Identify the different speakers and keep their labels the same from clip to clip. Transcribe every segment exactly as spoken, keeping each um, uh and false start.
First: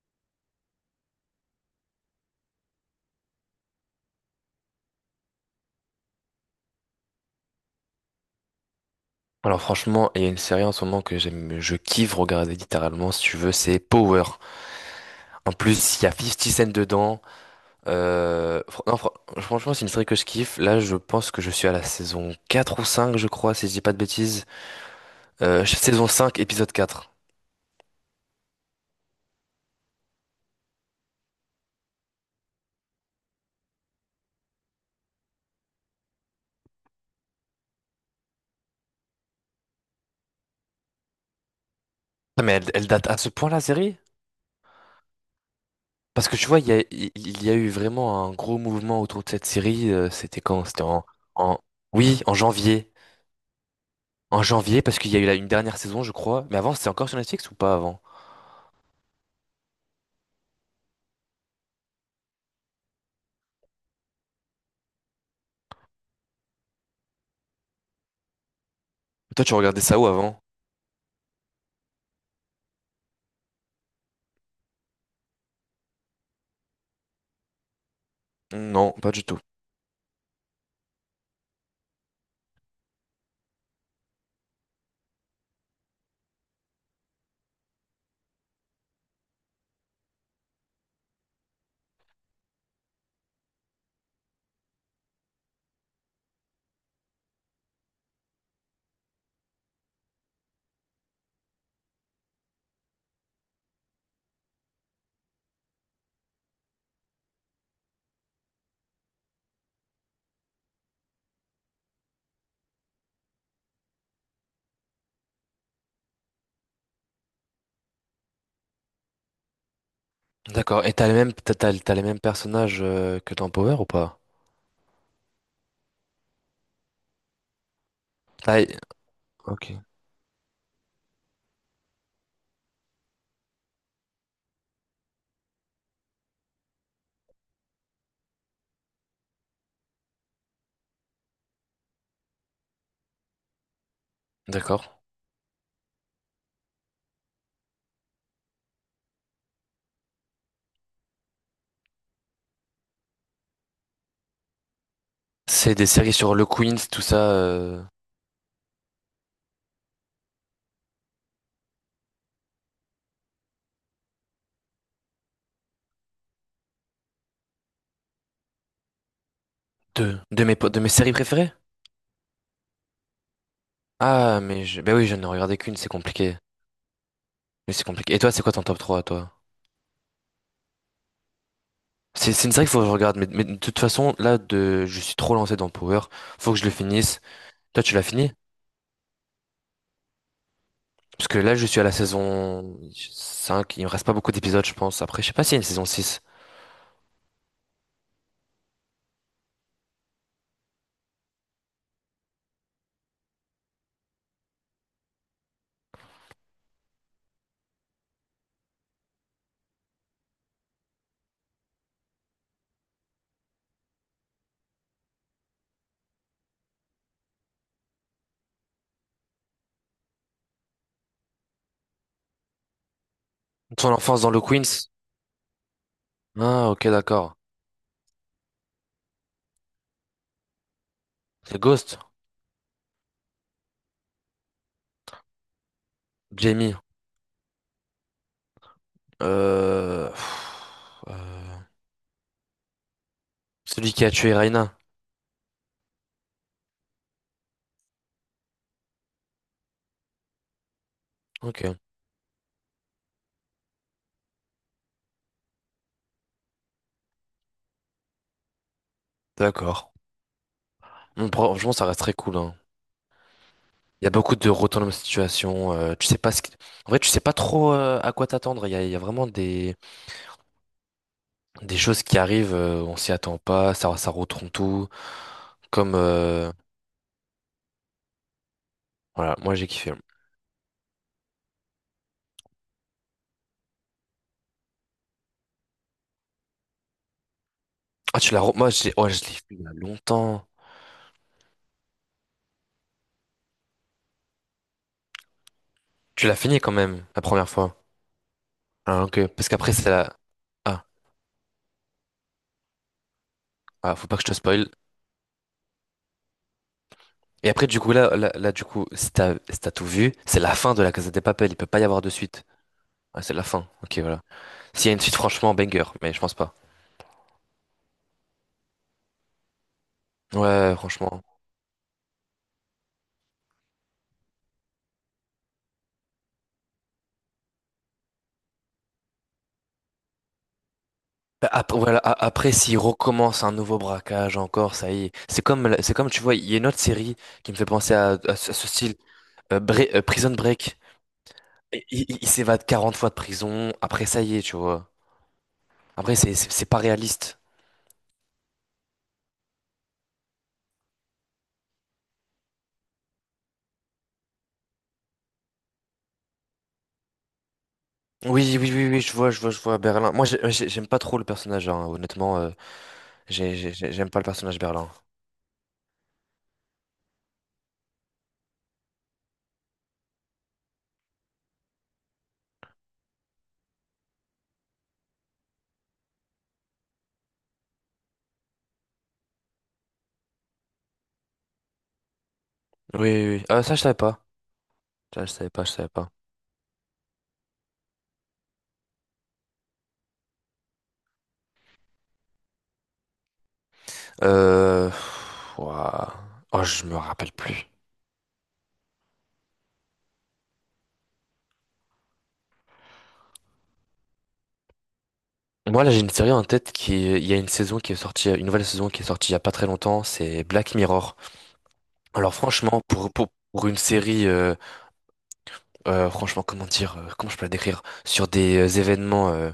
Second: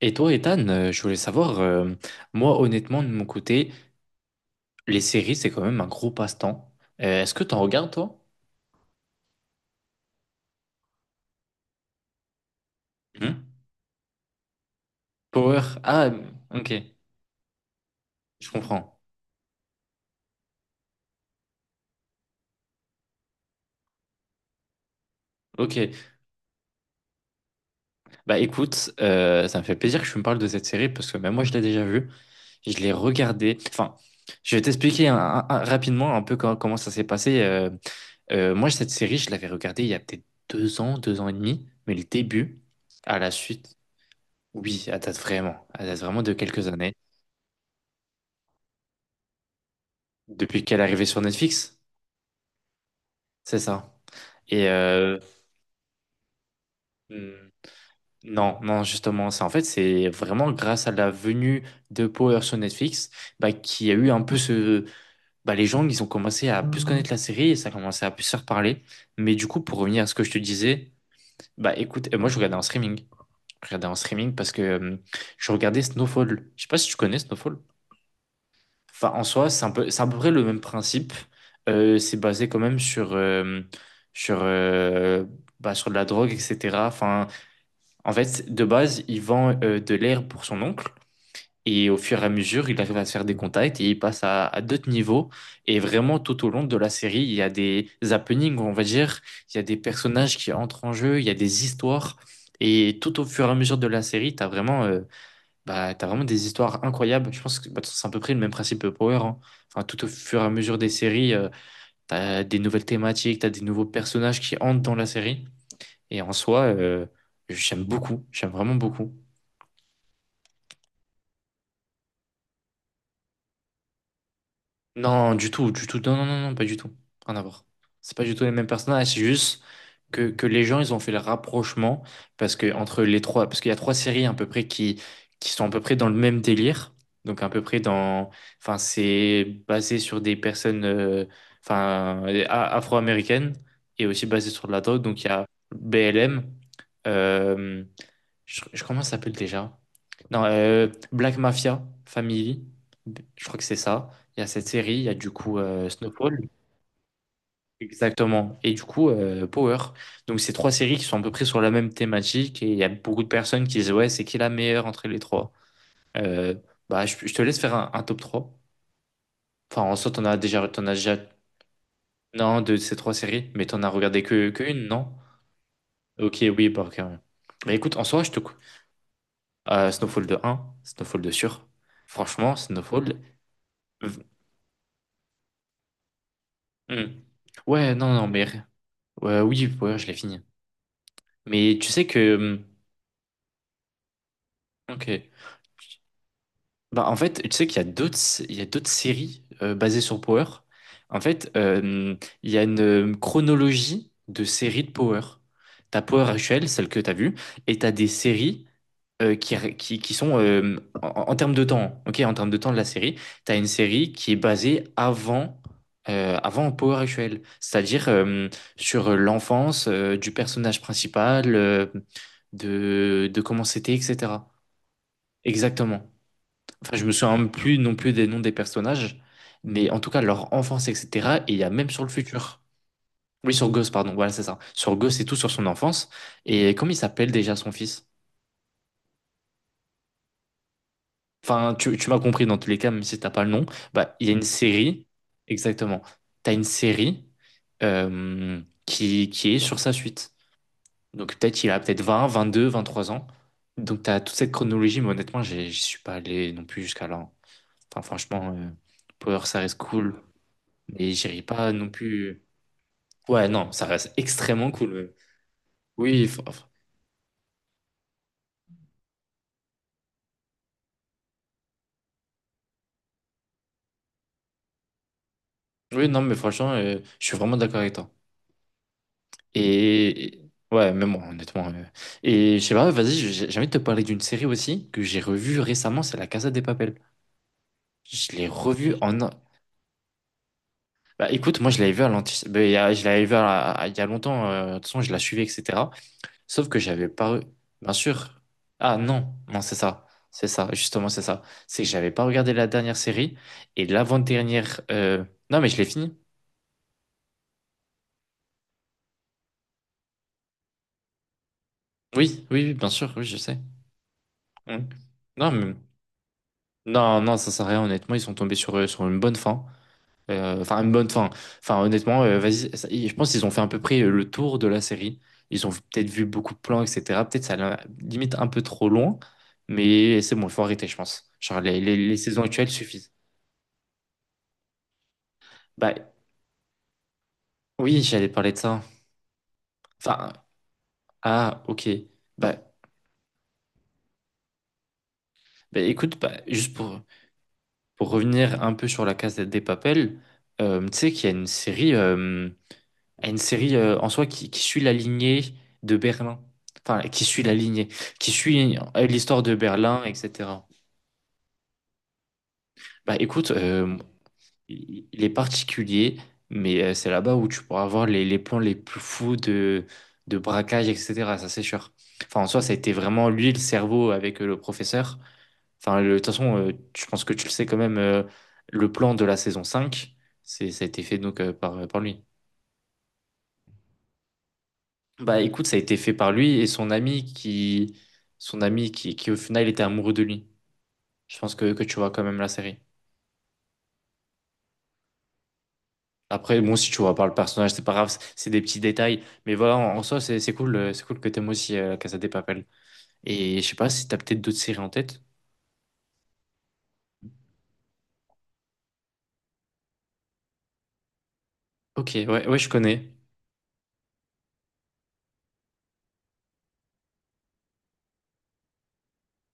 Speaker 1: Et toi, Ethan, euh, je voulais savoir, euh, moi, honnêtement, de mon côté, les séries, c'est quand même un gros passe-temps. Euh, est-ce que t'en regardes, toi?
Speaker 2: Alors franchement, il y a une série en ce moment que j'aime, je kiffe regarder littéralement, si tu veux,
Speaker 1: Hmm.
Speaker 2: c'est Power. En
Speaker 1: Power.
Speaker 2: plus, il y
Speaker 1: Ah,
Speaker 2: a 50
Speaker 1: ok,
Speaker 2: Cent dedans.
Speaker 1: je
Speaker 2: Euh, fr- non,
Speaker 1: comprends.
Speaker 2: fr- franchement, c'est une série que je kiffe. Là, je pense que je suis à la saison quatre ou cinq, je crois, si je dis pas de bêtises. Euh,
Speaker 1: Ok,
Speaker 2: saison cinq, épisode quatre.
Speaker 1: bah écoute, euh, ça me fait plaisir que tu me parles de cette série parce que même moi, je l'ai déjà vue. Je l'ai regardée. Enfin, je vais t'expliquer un- un- un- rapidement un peu co- comment ça s'est passé. Euh, euh, moi, cette série, je l'avais regardée il y a peut-être deux ans, deux ans et demi, mais le
Speaker 2: Ah, mais
Speaker 1: début,
Speaker 2: elle, elle date à
Speaker 1: à
Speaker 2: ce
Speaker 1: la
Speaker 2: point la
Speaker 1: suite,
Speaker 2: série?
Speaker 1: oui, elle date vraiment. Elle date vraiment
Speaker 2: Parce
Speaker 1: de
Speaker 2: que tu vois, il
Speaker 1: quelques
Speaker 2: y a,
Speaker 1: années.
Speaker 2: il il y a eu vraiment un gros mouvement autour de cette série. euh, C'était
Speaker 1: Depuis
Speaker 2: quand?
Speaker 1: qu'elle est
Speaker 2: C'était
Speaker 1: arrivée
Speaker 2: en,
Speaker 1: sur
Speaker 2: en...
Speaker 1: Netflix,
Speaker 2: Oui, en janvier.
Speaker 1: c'est ça.
Speaker 2: En
Speaker 1: Et
Speaker 2: janvier, parce qu'il y
Speaker 1: euh,
Speaker 2: a eu là une dernière saison, je crois. Mais avant, c'était encore sur
Speaker 1: hmm,
Speaker 2: Netflix ou pas avant?
Speaker 1: non, non, justement, c'est en fait, c'est vraiment grâce à la venue de Power sur Netflix, bah, qu'il y a eu un peu ce, bah, les gens, ils ont commencé à plus connaître la série et ça a commencé à plus se reparler. Mais
Speaker 2: Toi,
Speaker 1: du
Speaker 2: tu
Speaker 1: coup, pour
Speaker 2: regardais ça
Speaker 1: revenir
Speaker 2: où
Speaker 1: à ce que je te
Speaker 2: avant?
Speaker 1: disais, bah, écoute, euh, moi, je regardais en streaming. Je regardais en streaming parce que euh, je regardais Snowfall. Je sais pas si tu connais Snowfall.
Speaker 2: Non, pas
Speaker 1: Enfin, en
Speaker 2: du tout.
Speaker 1: soi, c'est un peu, c'est à peu près le même principe. Euh, c'est basé quand même sur, euh, sur, euh, bah, sur de la drogue, et cetera. Enfin, en fait, de base, il vend euh, de l'air pour son oncle. Et au fur et à mesure, il arrive à se faire des contacts et il passe à, à d'autres niveaux. Et vraiment, tout au long de la série, il y a des happenings, on va dire. Il y a des personnages qui entrent en jeu, il y a des histoires. Et tout au fur et à mesure de la série, tu as vraiment euh, bah, t'as vraiment des histoires incroyables. Je pense que bah, c'est à peu près le même principe que Power, hein. Enfin, tout au fur et à mesure des séries, euh, t'as des nouvelles thématiques, t'as des nouveaux personnages qui entrent dans la série. Et en soi, euh, j'aime beaucoup. J'aime vraiment beaucoup.
Speaker 2: D'accord. Et t'as les mêmes, t'as, t'as- t'as les mêmes personnages euh, que dans Power ou pas?
Speaker 1: Non, du tout, du tout. Non, non, non, non, pas du tout. Rien à voir. C'est pas du tout les
Speaker 2: Ah,
Speaker 1: mêmes
Speaker 2: et-
Speaker 1: personnages. C'est juste
Speaker 2: ok.
Speaker 1: que, que les gens, ils ont fait le rapprochement parce que entre les trois, parce qu'il y a trois séries à peu près qui, qui sont à peu près dans le même délire. Donc à peu près dans, enfin, c'est basé sur des personnes, euh, enfin, euh, a- afro-américaines et aussi basé sur de la
Speaker 2: D'accord.
Speaker 1: drogue. Donc il y a B L M. Je, je- comment ça s'appelle déjà? Non, euh, Black Mafia Family. Je crois que c'est ça. Il y a cette série, il y a du coup
Speaker 2: C'est des
Speaker 1: euh,
Speaker 2: séries sur
Speaker 1: Snowfall.
Speaker 2: le Queens, tout ça. Euh,
Speaker 1: Exactement. Et du coup, euh, Power. Donc, c'est trois séries qui sont à peu près sur la même thématique. Et il y a beaucoup de personnes qui disent, ouais, c'est qui la meilleure entre les trois? Euh, bah, je, je te laisse faire un, un top trois. Enfin, en soi,
Speaker 2: de,
Speaker 1: t'en as
Speaker 2: de mes,
Speaker 1: déjà,
Speaker 2: po- de
Speaker 1: t'en
Speaker 2: mes
Speaker 1: as
Speaker 2: séries
Speaker 1: déjà,
Speaker 2: préférées?
Speaker 1: non, de ces trois séries, mais t'en as regardé
Speaker 2: Ah,
Speaker 1: que, que
Speaker 2: mais je,
Speaker 1: une,
Speaker 2: ben oui,
Speaker 1: non?
Speaker 2: je n'ai regardé qu'une, c'est compliqué.
Speaker 1: Ok, oui, bah, ok, ouais.
Speaker 2: Mais
Speaker 1: Bah,
Speaker 2: c'est
Speaker 1: écoute, en
Speaker 2: compliqué. Et
Speaker 1: soi, je
Speaker 2: toi,
Speaker 1: te,
Speaker 2: c'est quoi
Speaker 1: cou-
Speaker 2: ton top trois, toi?
Speaker 1: Euh, Snowfall de un, Snowfall de sûr.
Speaker 2: C'est c'est une
Speaker 1: Franchement,
Speaker 2: série qu'il faut que je regarde,
Speaker 1: Snowfall.
Speaker 2: mais, mais de toute façon,
Speaker 1: v-
Speaker 2: là, de, je suis trop lancé dans Power. Faut que je le finisse.
Speaker 1: hmm.
Speaker 2: Toi,
Speaker 1: Ouais,
Speaker 2: tu l'as
Speaker 1: non, non,
Speaker 2: fini?
Speaker 1: mais, ouais, oui, ouais, je l'ai fini.
Speaker 2: Parce que là, je
Speaker 1: Mais
Speaker 2: suis à
Speaker 1: tu
Speaker 2: la
Speaker 1: sais que. Hmm.
Speaker 2: saison cinq. Il me reste pas beaucoup d'épisodes, je pense. Après, je
Speaker 1: Ok.
Speaker 2: sais pas s'il y a une saison six.
Speaker 1: Bah, en fait, tu sais qu'il y a d'autres, il y a d'autres séries euh, basées sur Power. En fait, euh, il y a une chronologie de séries de Power. T'as Power actuelle, celle que t'as vue, et t'as des séries euh, qui, qui, qui sont euh, en, en termes de temps, ok, en termes de temps de la série, t'as une série qui est basée avant, euh, avant Power actuelle, c'est-à-dire euh, sur l'enfance euh, du personnage principal, euh, de, de comment
Speaker 2: Ton
Speaker 1: c'était,
Speaker 2: enfance dans le
Speaker 1: et cetera.
Speaker 2: Queens?
Speaker 1: Exactement.
Speaker 2: Ah, ok,
Speaker 1: Enfin, je me souviens
Speaker 2: d'accord.
Speaker 1: même plus non plus des noms des personnages, mais en tout cas leur enfance, et cetera. Et il
Speaker 2: C'est
Speaker 1: y a même
Speaker 2: Ghost,
Speaker 1: sur le futur. Oui, sur Ghost, pardon, voilà, c'est ça. Sur Ghost et tout, sur son enfance. Et
Speaker 2: Jamie,
Speaker 1: comment il s'appelle déjà son fils?
Speaker 2: euh, pff, euh,
Speaker 1: Enfin, tu, tu m'as compris dans tous les cas, même si t'as pas le nom.
Speaker 2: celui qui a
Speaker 1: Bah, il y a
Speaker 2: tué
Speaker 1: une
Speaker 2: Raina.
Speaker 1: série, exactement. T'as une série euh, qui, qui est sur sa suite. Donc
Speaker 2: Ok,
Speaker 1: peut-être il a peut-être vingt, vingt-deux, vingt-trois ans. Donc t'as toute cette chronologie, mais honnêtement, j'ai- j'y suis pas allé non plus jusqu'à là. Enfin, franchement, euh, Power, ça reste
Speaker 2: d'accord.
Speaker 1: cool. Mais
Speaker 2: Bon,
Speaker 1: j'irai pas
Speaker 2: franchement, ça
Speaker 1: non
Speaker 2: reste très cool,
Speaker 1: plus.
Speaker 2: hein.
Speaker 1: Ouais, non, ça
Speaker 2: Il y a
Speaker 1: reste
Speaker 2: beaucoup de
Speaker 1: extrêmement
Speaker 2: retournements
Speaker 1: cool,
Speaker 2: de
Speaker 1: même.
Speaker 2: situation. Euh, tu sais
Speaker 1: Oui,
Speaker 2: pas
Speaker 1: fr-
Speaker 2: ce qui—
Speaker 1: fr-
Speaker 2: En vrai, tu sais pas trop euh, à quoi t'attendre. Il y a, il y a vraiment des, des choses qui arrivent, euh, on s'y attend pas, ça, ça retourne tout. Comme
Speaker 1: oui, non, mais
Speaker 2: euh,
Speaker 1: franchement, euh, je suis vraiment d'accord avec toi.
Speaker 2: voilà, moi j'ai kiffé.
Speaker 1: Et et- ouais, même moi, honnêtement. euh. Et je sais pas, vas-y, j'ai j'ai envie de te parler d'une série aussi que j'ai revue récemment, c'est La Casa de Papel.
Speaker 2: Ah,
Speaker 1: Je
Speaker 2: tu l'as,
Speaker 1: l'ai
Speaker 2: re- moi j'ai,
Speaker 1: revue
Speaker 2: oh, je
Speaker 1: en. un-
Speaker 2: l'ai fait il y a longtemps.
Speaker 1: Bah écoute, moi je l'avais vue à l'anti... bah, il y a- je l'avais vue à- à- il y a longtemps, euh, de toute façon je la suivais, et cetera.
Speaker 2: Tu l'as fini
Speaker 1: Sauf
Speaker 2: quand
Speaker 1: que
Speaker 2: même
Speaker 1: j'avais
Speaker 2: la
Speaker 1: pas...
Speaker 2: première fois.
Speaker 1: Bien sûr. Ah
Speaker 2: Ah, ok.
Speaker 1: non,
Speaker 2: Parce
Speaker 1: non,
Speaker 2: qu'après
Speaker 1: c'est
Speaker 2: c'est
Speaker 1: ça.
Speaker 2: la.
Speaker 1: C'est ça,
Speaker 2: Ah,
Speaker 1: justement, c'est ça. C'est que j'avais pas regardé la dernière série et
Speaker 2: ah, faut pas que je te spoil.
Speaker 1: l'avant-dernière... euh, Non, mais je l'ai fini.
Speaker 2: Et après, du coup, là, là, là, du coup, si t'as, si t'as tout vu, c'est la fin de la Casa des Papel. Il peut pas y avoir de suite.
Speaker 1: Oui, oui, oui, bien sûr,
Speaker 2: Ah,
Speaker 1: oui,
Speaker 2: c'est
Speaker 1: je
Speaker 2: la
Speaker 1: sais.
Speaker 2: fin. Ok, voilà.
Speaker 1: Mm.
Speaker 2: S'il y a une suite,
Speaker 1: Non,
Speaker 2: franchement,
Speaker 1: mais...
Speaker 2: banger, mais je pense pas.
Speaker 1: Non, non, ça sert à rien, honnêtement. Ils sont tombés sur, euh, sur une bonne fin. Euh,
Speaker 2: Ouais,
Speaker 1: Enfin, une bonne
Speaker 2: franchement.
Speaker 1: fin. Enfin, honnêtement, euh, vas-y. ça- Je pense qu'ils ont fait à peu près euh, le tour de la série. Ils ont peut-être vu beaucoup de plans, et cetera. Peut-être ça l'a- limite un peu trop loin. Mais c'est bon, il faut arrêter, je pense. Genre,
Speaker 2: Après,
Speaker 1: les, les
Speaker 2: voilà,
Speaker 1: les
Speaker 2: a-
Speaker 1: saisons
Speaker 2: après,
Speaker 1: actuelles
Speaker 2: s'il
Speaker 1: suffisent.
Speaker 2: recommence un nouveau braquage encore, ça y est. C'est comme, la-
Speaker 1: Bah,
Speaker 2: c'est comme, tu vois, il y a une autre série qui me fait penser
Speaker 1: oui,
Speaker 2: à,
Speaker 1: j'allais
Speaker 2: à ce
Speaker 1: parler
Speaker 2: à
Speaker 1: de
Speaker 2: ce
Speaker 1: ça.
Speaker 2: style, euh, Bre- euh, Prison
Speaker 1: Enfin,
Speaker 2: Break.
Speaker 1: ah, ok.
Speaker 2: Et Il, il- il
Speaker 1: Bah,
Speaker 2: s'évade quarante fois de prison. Après, ça y est, tu vois.
Speaker 1: bah,
Speaker 2: Après,
Speaker 1: écoute, bah,
Speaker 2: c'est, c'est c'est
Speaker 1: juste
Speaker 2: pas
Speaker 1: pour,
Speaker 2: réaliste.
Speaker 1: pour revenir un peu sur la case des Papel, euh, tu sais qu'il y a une série, euh, une série euh, en soi qui, qui suit la lignée de Berlin. Enfin, qui suit la lignée, qui
Speaker 2: Oui, oui,
Speaker 1: suit
Speaker 2: oui, oui,
Speaker 1: euh,
Speaker 2: je vois, je
Speaker 1: l'histoire
Speaker 2: vois,
Speaker 1: de
Speaker 2: je vois,
Speaker 1: Berlin,
Speaker 2: Berlin. Moi, j'ai-
Speaker 1: et cetera.
Speaker 2: j'ai- j'aime pas trop le personnage, hein, honnêtement. Euh,
Speaker 1: Bah, écoute,
Speaker 2: J'ai, j'ai- j'ai-
Speaker 1: euh,
Speaker 2: j'aime pas le personnage Berlin.
Speaker 1: il il est particulier, mais euh, c'est là-bas où tu pourras avoir les, les plans les plus fous de, de braquage, et cetera. Ça, c'est sûr. Enfin, en soi, ça a été vraiment lui le cerveau avec euh, le professeur. Enfin, le- de toute façon, euh, je pense que tu le sais quand même, euh, le plan de la saison cinq c'est, ça a été fait donc euh, par, par lui.
Speaker 2: Oui, oui, oui. Ah, ça, je savais pas. Ça, je
Speaker 1: Bah
Speaker 2: savais pas,
Speaker 1: écoute,
Speaker 2: je
Speaker 1: ça a
Speaker 2: savais
Speaker 1: été
Speaker 2: pas.
Speaker 1: fait par lui et son ami qui, son ami qui, qui au final était amoureux de lui. Je pense que, que tu vois quand même la série.
Speaker 2: Euh... Ouah.
Speaker 1: Après,
Speaker 2: Oh,
Speaker 1: bon,
Speaker 2: je
Speaker 1: si
Speaker 2: me
Speaker 1: tu vois pas
Speaker 2: rappelle
Speaker 1: le
Speaker 2: plus.
Speaker 1: personnage, c'est pas grave, c'est c'est des petits détails. Mais voilà, en, en soi, c'est c'est cool, euh, c'est cool que t'aimes aussi euh, Casa de Papel. Et je sais pas si t'as peut-être d'autres séries en tête.
Speaker 2: Moi, là, j'ai une série en tête qui... Il y a une saison qui est sortie, une nouvelle saison qui est sortie il y a pas très longtemps, c'est Black Mirror.
Speaker 1: Ok,
Speaker 2: Alors,
Speaker 1: ouais, ouais, je
Speaker 2: franchement, pour,
Speaker 1: connais.
Speaker 2: pour, pour une série, euh, euh, franchement, comment dire, euh, comment je peux la décrire? Sur des euh, événements euh,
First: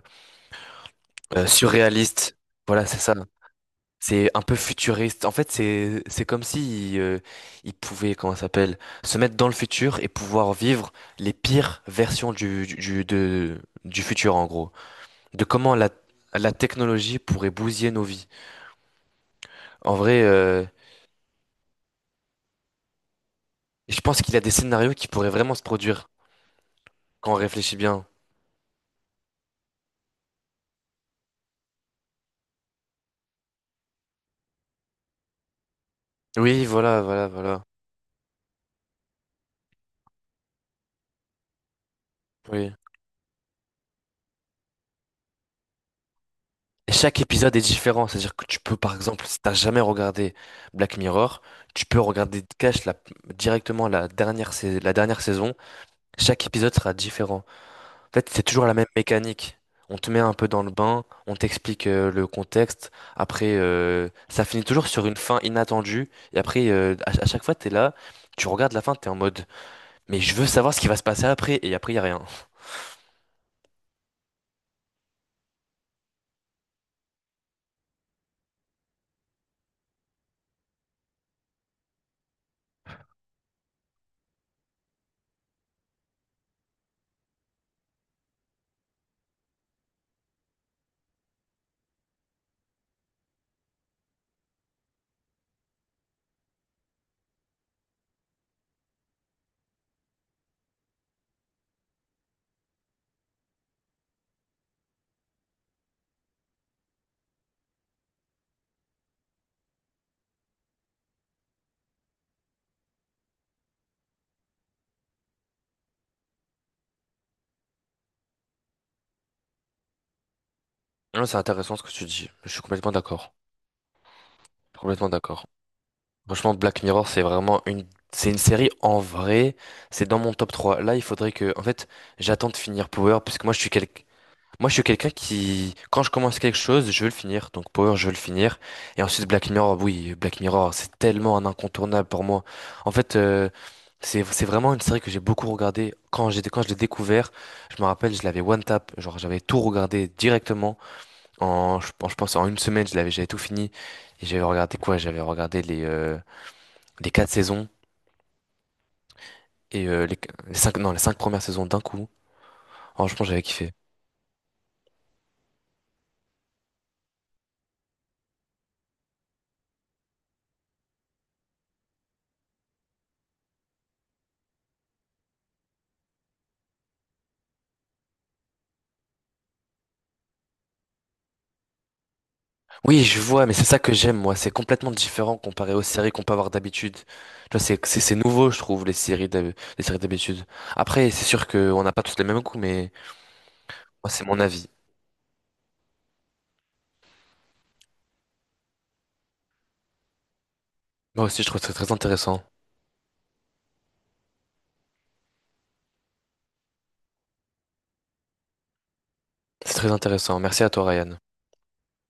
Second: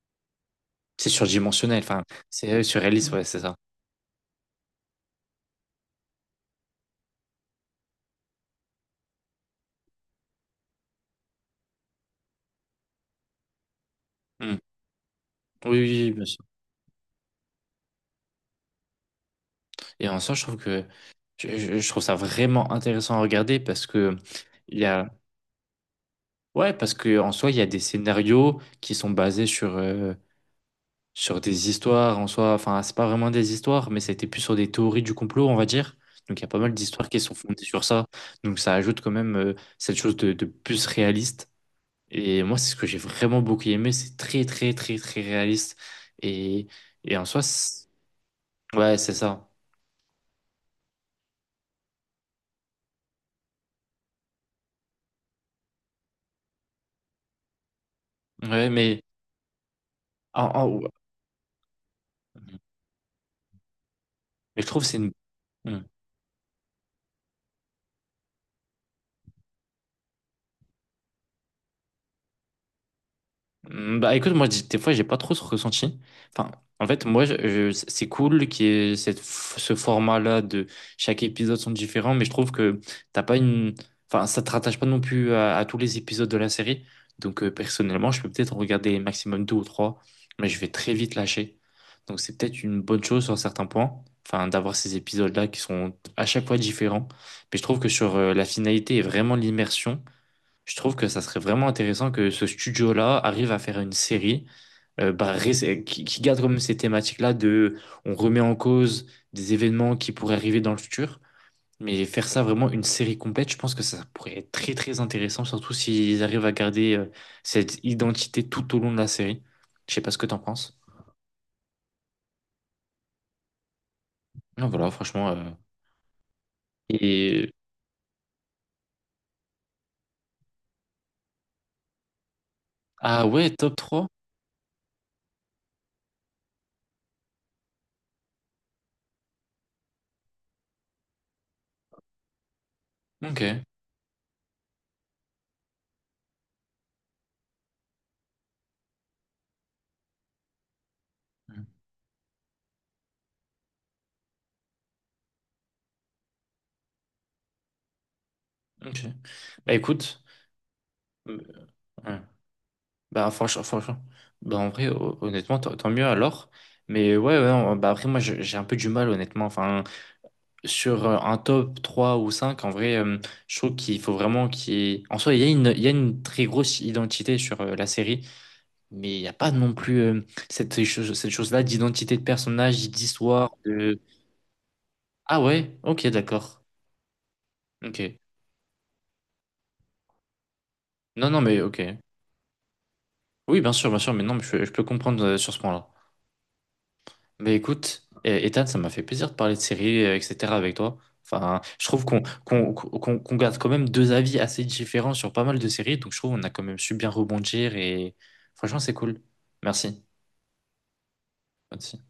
Speaker 1: C'est
Speaker 2: euh,
Speaker 1: surdimensionnel, enfin,
Speaker 2: surréalistes.
Speaker 1: c'est euh,
Speaker 2: Voilà, c'est
Speaker 1: surréaliste,
Speaker 2: ça.
Speaker 1: ouais, c'est ça.
Speaker 2: C'est un peu futuriste. En fait, c'est c'est comme si euh, ils pouvaient, comment ça s'appelle, se mettre dans le futur et pouvoir vivre les pires versions du du du- de, du futur en
Speaker 1: Hmm.
Speaker 2: gros. De comment
Speaker 1: Oui,
Speaker 2: la
Speaker 1: oui, oui, bien sûr.
Speaker 2: la technologie pourrait bousiller nos vies. En
Speaker 1: Et en
Speaker 2: vrai,
Speaker 1: soi, je trouve
Speaker 2: euh,
Speaker 1: que je, je- je trouve ça vraiment intéressant à regarder parce
Speaker 2: je
Speaker 1: que
Speaker 2: pense qu'il y a des
Speaker 1: il y
Speaker 2: scénarios
Speaker 1: a
Speaker 2: qui pourraient vraiment se produire
Speaker 1: ouais, parce que en
Speaker 2: quand on
Speaker 1: soi il y a
Speaker 2: réfléchit
Speaker 1: des
Speaker 2: bien.
Speaker 1: scénarios qui sont basés sur euh, sur des histoires en soi. Enfin, c'est pas vraiment des histoires, mais c'était plus sur des théories du complot, on va dire. Donc il y a pas
Speaker 2: Oui,
Speaker 1: mal
Speaker 2: voilà,
Speaker 1: d'histoires qui
Speaker 2: voilà,
Speaker 1: sont
Speaker 2: voilà.
Speaker 1: fondées sur ça. Donc ça ajoute quand même euh, cette chose de, de plus réaliste. Et moi, c'est
Speaker 2: Oui.
Speaker 1: ce que j'ai vraiment beaucoup aimé. C'est très très très très réaliste. Et
Speaker 2: Et
Speaker 1: et
Speaker 2: chaque
Speaker 1: en soi,
Speaker 2: épisode est
Speaker 1: c'est-
Speaker 2: différent, c'est-à-dire que tu peux, par
Speaker 1: ouais, c'est
Speaker 2: exemple, si
Speaker 1: ça.
Speaker 2: t'as jamais regardé Black Mirror, tu peux regarder Cash la, directement la dernière, sais- la dernière saison. Chaque épisode sera différent. En fait, c'est toujours
Speaker 1: Ouais,
Speaker 2: la même
Speaker 1: mais
Speaker 2: mécanique. On te met un peu
Speaker 1: en-
Speaker 2: dans
Speaker 1: en-
Speaker 2: le
Speaker 1: ouais,
Speaker 2: bain, on t'explique euh, le contexte. Après, euh, ça
Speaker 1: mais
Speaker 2: finit
Speaker 1: je trouve
Speaker 2: toujours
Speaker 1: que c'est
Speaker 2: sur
Speaker 1: une.
Speaker 2: une fin inattendue. Et après, euh, à, à chaque fois, t'es là, tu regardes la fin, t'es en mode, mais je veux savoir ce qui va se passer après. Et après, y a rien.
Speaker 1: Mm. Bah écoute, moi des fois j'ai pas trop ce ressenti. Enfin, en fait, moi je- je- c'est cool qu'il y ait cette, ce format-là de chaque épisode sont différents, mais je trouve que t'as pas une. Enfin, ça te rattache pas non plus à, à tous les épisodes de la série. Donc euh, personnellement, je peux peut-être en regarder maximum deux ou trois, mais je vais très vite lâcher. Donc c'est peut-être une bonne chose sur certains points, enfin d'avoir ces épisodes-là qui sont à chaque fois différents. Mais je trouve que sur euh, la finalité et vraiment l'immersion. Je trouve que ça serait vraiment intéressant que ce studio-là arrive à faire une série euh, bah, ré- qui, qui garde comme ces thématiques-là de on remet en cause des événements qui pourraient arriver dans le futur, mais faire ça vraiment une série complète, je pense que ça pourrait être très très intéressant, surtout s'ils arrivent à garder euh, cette identité tout au long de la série. Je sais pas ce que t'en penses.
Speaker 2: Non, c'est intéressant ce que tu dis. Je suis complètement d'accord.
Speaker 1: Non, voilà,
Speaker 2: Complètement
Speaker 1: franchement. euh,
Speaker 2: d'accord. Franchement, Black Mirror, c'est
Speaker 1: Et...
Speaker 2: vraiment une, c'est une série en vrai. C'est dans mon top trois. Là, il faudrait que, en fait, j'attends de finir Power
Speaker 1: Ah
Speaker 2: parce que moi,
Speaker 1: ouais,
Speaker 2: je suis
Speaker 1: top
Speaker 2: quelqu'un.
Speaker 1: trois.
Speaker 2: Moi, je suis quelqu'un qui, quand je commence quelque chose, je veux le finir. Donc Power, je veux le finir. Et ensuite Black Mirror, oui, Black Mirror, c'est tellement un incontournable pour moi. En fait,
Speaker 1: Ok.
Speaker 2: euh, c'est c'est vraiment une série que j'ai beaucoup regardée. Quand j'étais quand je l'ai découvert, je me rappelle, je l'avais one tap, genre j'avais tout regardé directement.
Speaker 1: Mmh.
Speaker 2: En, je, pense je pense en une semaine, je l'avais j'avais tout fini. Et j'avais regardé quoi? J'avais regardé les euh, les quatre saisons
Speaker 1: Ok. Bah
Speaker 2: et euh, les,
Speaker 1: écoute.
Speaker 2: les cinq, non, les cinq
Speaker 1: euh,
Speaker 2: premières saisons d'un coup.
Speaker 1: ouais.
Speaker 2: Franchement,
Speaker 1: Bah,
Speaker 2: j'avais
Speaker 1: franchement,
Speaker 2: kiffé.
Speaker 1: franchement. Bah, en vrai, ho- honnêtement, tant tant mieux alors. Mais ouais, ouais, non, bah après, moi, je- j'ai un peu du mal, honnêtement. Enfin, sur euh, un top trois ou cinq en vrai, euh, je trouve qu'il faut vraiment. qu'il y ait- En soi, il y a une, il y a une très grosse identité sur euh, la série, mais il n'y a pas non plus euh, cette, chose- cette chose-là d'identité de personnage,
Speaker 2: Oui, je vois,
Speaker 1: d'histoire,
Speaker 2: mais c'est ça que
Speaker 1: de...
Speaker 2: j'aime, moi. C'est complètement différent
Speaker 1: Ah
Speaker 2: comparé
Speaker 1: ouais?
Speaker 2: aux
Speaker 1: Ok,
Speaker 2: séries qu'on peut avoir
Speaker 1: d'accord.
Speaker 2: d'habitude. Tu vois, c'est,
Speaker 1: Ok.
Speaker 2: c'est, c'est nouveau, je trouve, les séries d'hab- les séries d'habitude. Après, c'est
Speaker 1: Non, non,
Speaker 2: sûr
Speaker 1: mais ok.
Speaker 2: qu'on n'a pas tous les mêmes goûts, mais
Speaker 1: Oui, bien sûr, bien
Speaker 2: moi,
Speaker 1: sûr, mais
Speaker 2: c'est
Speaker 1: non,
Speaker 2: mon
Speaker 1: mais je,
Speaker 2: avis.
Speaker 1: je peux comprendre euh, sur ce point-là. Mais écoute, euh, Ethan, ça m'a fait plaisir de parler de séries, euh, et cetera avec toi.
Speaker 2: Moi aussi, je
Speaker 1: Enfin,
Speaker 2: trouve que c'est
Speaker 1: je
Speaker 2: très
Speaker 1: trouve qu'on
Speaker 2: intéressant.
Speaker 1: qu'on, qu'on, qu'on garde quand même deux avis assez différents sur pas mal de séries, donc je trouve qu'on a quand même su bien rebondir et franchement, c'est cool.
Speaker 2: C'est très
Speaker 1: Merci.
Speaker 2: intéressant. Merci à toi, Ryan.
Speaker 1: Merci.